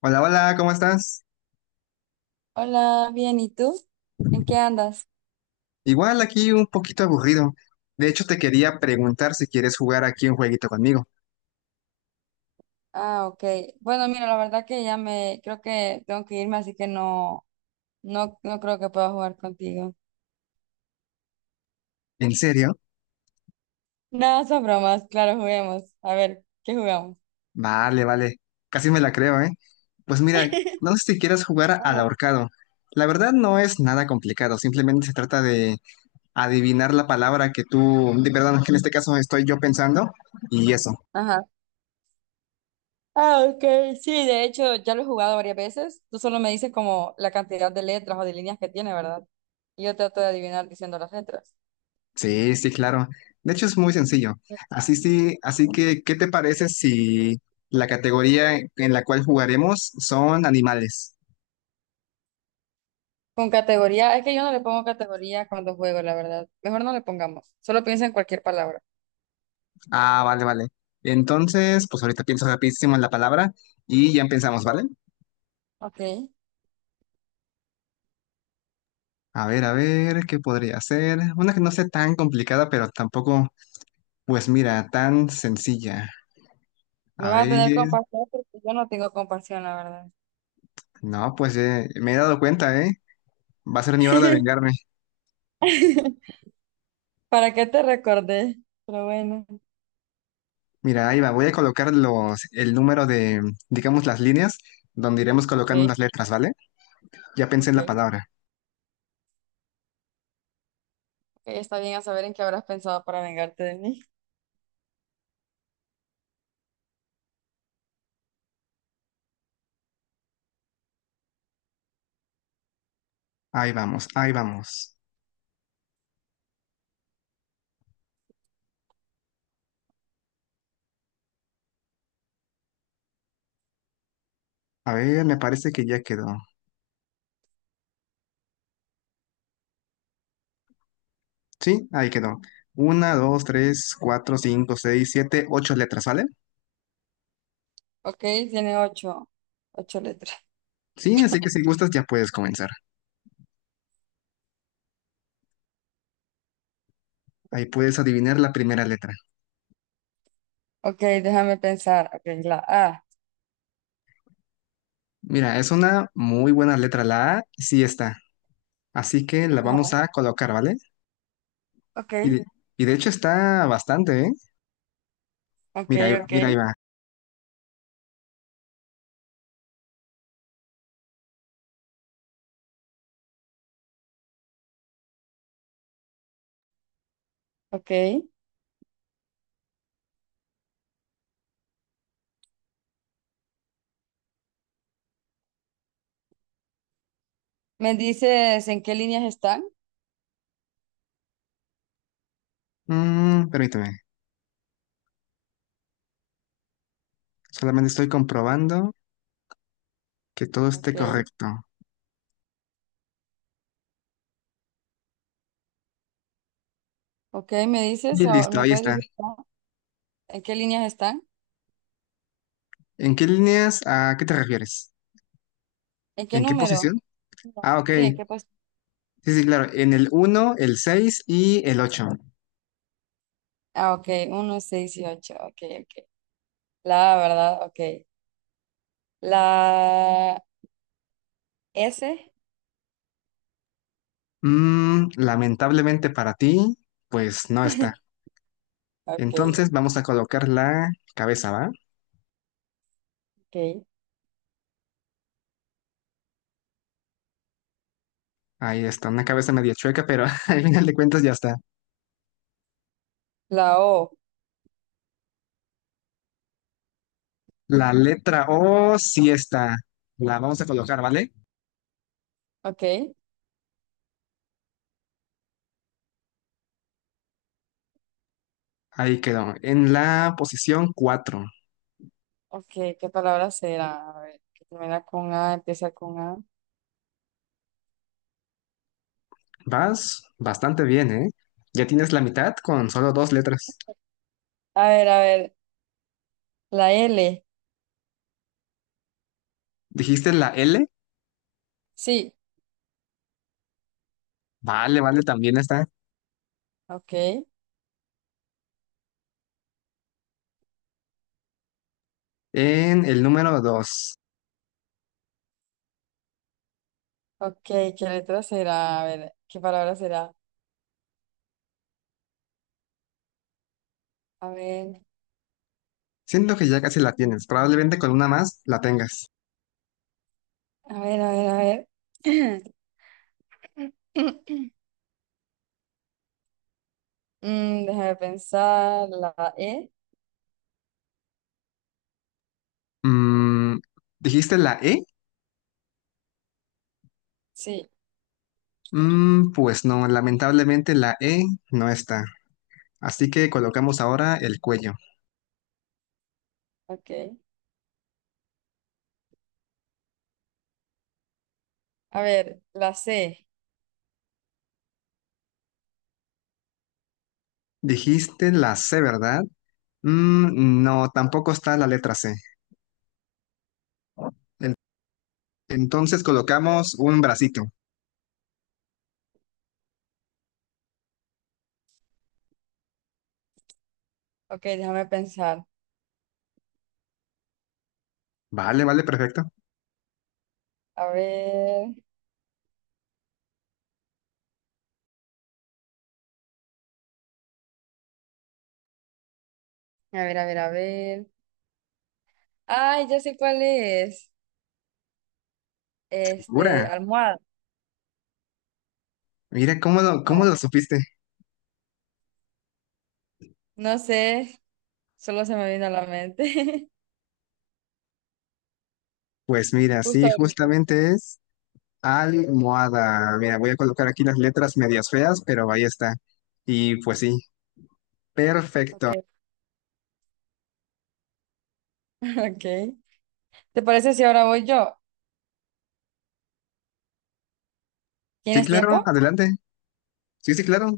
Hola, hola, ¿cómo estás? Hola, bien, ¿y tú? ¿En qué andas? Igual aquí un poquito aburrido. De hecho, te quería preguntar si quieres jugar aquí un jueguito conmigo. Ah, ok. Bueno, mira, la verdad que creo que tengo que irme, así que no, no, no creo que pueda jugar contigo. ¿En serio? No, son bromas, claro, juguemos. A ver, ¿qué jugamos? Vale, vale. Casi me la creo, ¿eh? Pues mira, no sé si quieres jugar al Ajá. ahorcado. La verdad no es nada complicado, simplemente se trata de adivinar la palabra que tú, perdón, que en este caso estoy yo pensando y eso. Ajá. Ah, ok. Sí, de hecho, ya lo he jugado varias veces. Tú solo me dices como la cantidad de letras o de líneas que tiene, ¿verdad? Y yo trato de adivinar diciendo las letras. Sí, sí, claro. De hecho, es muy sencillo. Así sí, así que, ¿qué te parece si la categoría en la cual jugaremos son animales? Con categoría, es que yo no le pongo categoría cuando juego, la verdad. Mejor no le pongamos. Solo piensa en cualquier palabra. Ah, vale, vale. Entonces, pues ahorita pienso rapidísimo en la palabra y ya empezamos, ¿vale? Ok. A ver, ¿qué podría ser? Una que no sea tan complicada, pero tampoco, pues mira, tan sencilla. Me A vas a tener ver, compasión porque yo no tengo compasión, la verdad. no, pues me he dado cuenta, ¿eh? Va a ser mi hora de vengarme. ¿Para qué te recordé? Pero bueno. Mira, ahí va, voy a colocar el número de, digamos, las líneas donde iremos Ok, colocando las letras, ¿vale? Ya pensé en ok. la palabra. Ok, está bien a saber en qué habrás pensado para vengarte de mí. Ahí vamos, ahí vamos. A ver, me parece que ya quedó. Sí, ahí quedó. Una, dos, tres, cuatro, cinco, seis, siete, ocho letras, ¿vale? Ok, tiene ocho, ocho letras. Sí, así que si gustas ya puedes comenzar. Ahí puedes adivinar la primera letra. Ok, déjame pensar. Ok, la A. Mira, es una muy buena letra, la A, sí está. Así que la vamos Ajá. a colocar, ¿vale? Ok, Y de, y de hecho está bastante, ¿eh? ok, Mira, ahí- ok, mira, ahí va. ok. ¿Me dices en qué líneas están? Permíteme. Solamente estoy comprobando que todo esté Ok, correcto. ok, ¿me dices? Y Ahora, listo, ¿me ahí puedes está. decir en qué líneas están? ¿En qué líneas? ¿A qué te refieres? ¿En qué ¿En qué número? posición? No. Ah, ok. Sí, ¿en qué posición? Sí, sí, claro. En el uno el 6 y el ocho. Ah, ok, uno, 6 y ocho. Ok, ok. La verdad, ok. La S. Lamentablemente para ti, pues no está. Ok, Entonces vamos a colocar la cabeza, ¿va? ok. Ahí está, una cabeza medio chueca, pero al final de cuentas ya está. La O. La letra O sí está. La vamos a colocar, ¿vale? Ok, Ahí quedó. En la posición cuatro. ok. ¿Qué palabra será? A ver, que termina con A, empieza con A. Vas bastante bien, ¿eh? Ya tienes la mitad con solo dos letras. A ver, a ver. La L. ¿Dijiste la L? Sí. Vale, vale, también está Ok, en el número dos. ok. ¿Qué letra será? A ver, ¿qué palabra será? A ver, Siento que ya casi la tienes. Probablemente con una más la tengas. a ver, a ver, a ver. Déjame pensar. La E. Mm, ¿Dijiste la E? Sí, Pues no, lamentablemente la E no está. Así que colocamos ahora el cuello. ok. A ver, la C. Dijiste la C, ¿verdad? No, tampoco está la letra C. En- Entonces colocamos un bracito. Ok, déjame pensar. Vale, vale, perfecto. A ver, a ver, a ver, a ver. Ay, ya sé cuál es. Este, Figura. almohada. Mira, ¿cómo lo, cómo No, lo supiste? no sé. Solo se me vino a la mente. Pues mira, Justo sí, ahorita. justamente es almohada. Mira, voy a colocar aquí las letras medias feas, pero ahí está. Y pues sí, Ok, perfecto. ok. ¿Te parece si ahora voy yo? Sí, ¿Tienes claro, tiempo? adelante. Sí, sí, claro.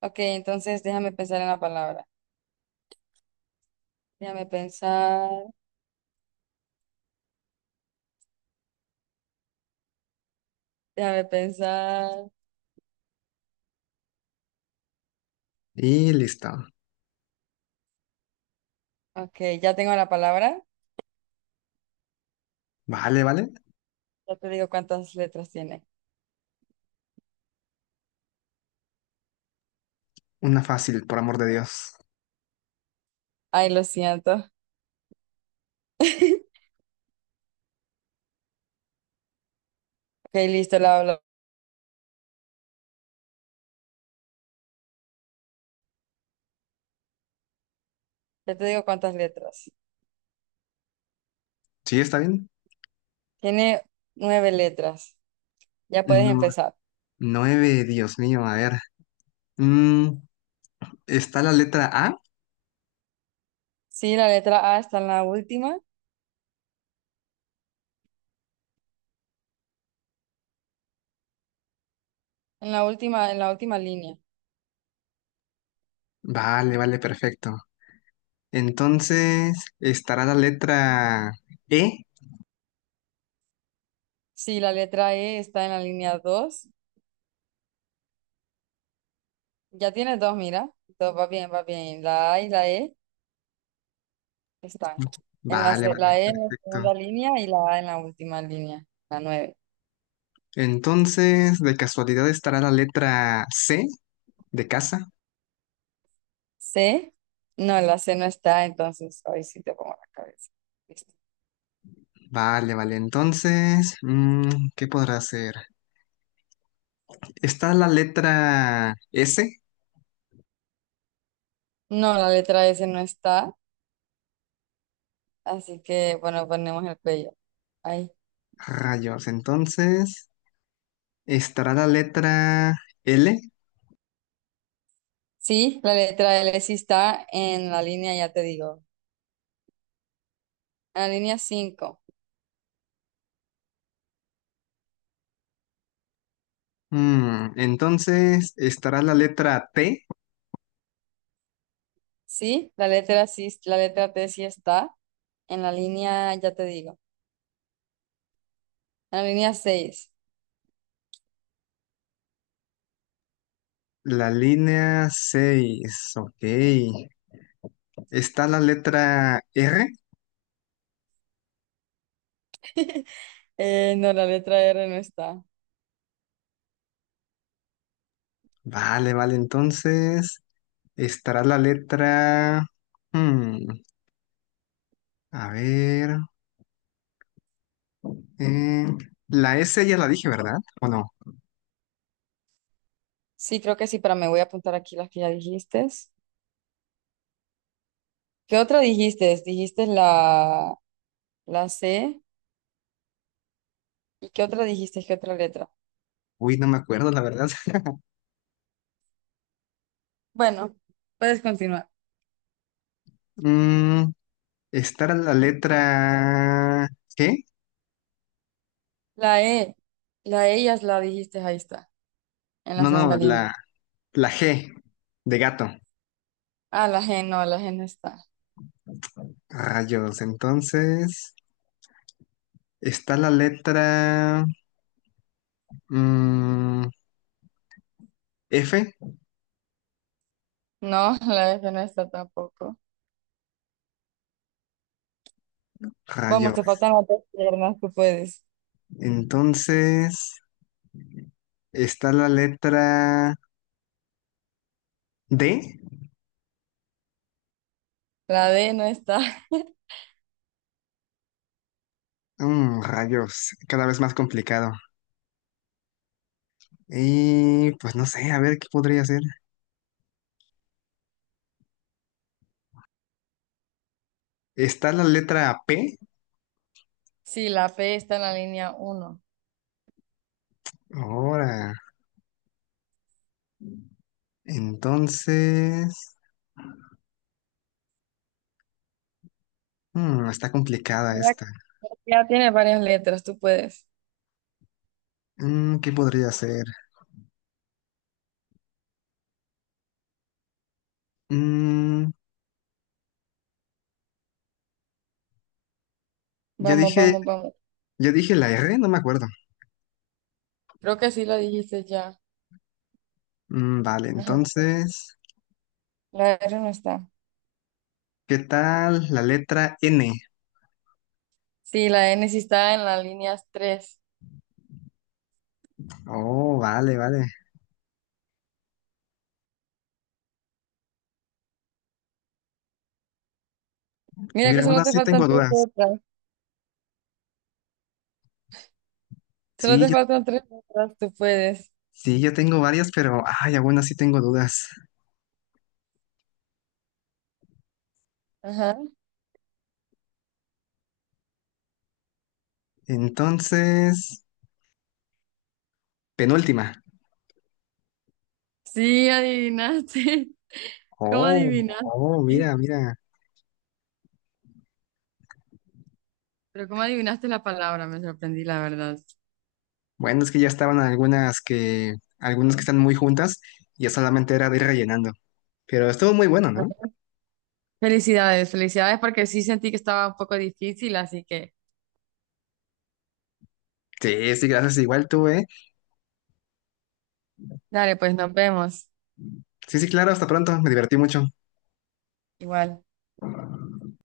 Ok, entonces déjame pensar en la palabra. Déjame pensar, déjame pensar. Y listo. Ok, ya tengo la palabra. Vale, vale. Ya te digo cuántas letras tiene. Una fácil, por amor de Dios. Ay, lo siento. Ok, listo, la ya te digo cuántas letras. ¿Sí está bien? Tiene nueve letras. Ya puedes No, empezar. nueve, Dios mío, a ver. Mm, ¿Está la letra A? Sí, la letra A está en la última, en la última, en la última línea. Vale, vale, perfecto. Entonces, ¿estará la letra E? Sí, la letra E está en la línea dos. Ya tienes dos, mira. Todo va bien, va bien. La A y la E están. En la, Vale, vale, la E en la perfecto. segunda línea y la A en la última línea, la nueve. Entonces, de casualidad estará la letra C de casa. C, no, la C no está, entonces hoy sí te pongo la cabeza. Listo. Vale, vale. Entonces, ¿qué podrá ser? Está la letra S, No, la letra S no está, así que bueno, ponemos el cuello. Ahí. rayos. Entonces, estará la letra L. Sí, la letra L sí está en la línea, ya te digo. En la línea 5. Entonces, estará la letra T, Sí, la letra T sí está en la línea, ya te digo. En la línea 6. la línea 6, ok. Está la letra R. No, la letra R no está. Vale, vale. Entonces, estará la letra, mm, a ver. Mm, la S ya la dije, ¿verdad? ¿O no? Sí, creo que sí, pero me voy a apuntar aquí las que ya dijiste. ¿Qué otra dijiste? Dijiste la, la C. ¿Y qué otra dijiste? ¿Qué otra letra? Uy, no me acuerdo, la verdad. Bueno, puedes continuar. Mm, Estar la letra G. La E. La E ya la dijiste, ahí está, en la No, segunda no, línea. la G de gato. Ah, la G no está. Rayos, entonces está la letra, mm, F. No, la F no está tampoco. Vamos, te Rayos. faltan las dos piernas, tú puedes. Entonces está la letra D. La D no está. Rayos, cada vez más complicado. Y pues no sé, a ver qué podría ser. Está la letra P. Sí, la P está en la línea uno. Ahora, entonces, está complicada Mira, esta. ya tiene varias letras, tú puedes. ¿Qué podría ser? Mm, ya Vamos, dije, vamos, vamos. ya dije la R, no me acuerdo. Creo que sí lo dijiste ya. Vale, Ajá. entonces, La R no está. ¿qué tal la letra N? Sí, la N sí está en la línea tres. Oh, vale, vale. Mira que Mira, aún solo te así faltan tengo tres dudas. letras. Solo Sí, te yo, faltan tres letras, tú puedes. sí, yo tengo varias, pero, ay, aún así tengo dudas. Ajá. Entonces, penúltima. Sí, adivinaste. ¿Cómo Oh, adivinaste? oh, mira, mira. Pero cómo adivinaste la palabra, me sorprendí, la verdad. Bueno, es que ya estaban algunas que, están muy juntas, y ya solamente era de ir rellenando. Pero estuvo muy bueno, Bueno, ¿no? felicidades, felicidades porque sí sentí que estaba un poco difícil, así que Sí, sí, gracias, igual tú, ¿eh? dale, pues nos vemos. Sí, sí, claro, hasta pronto, me divertí mucho. Igual.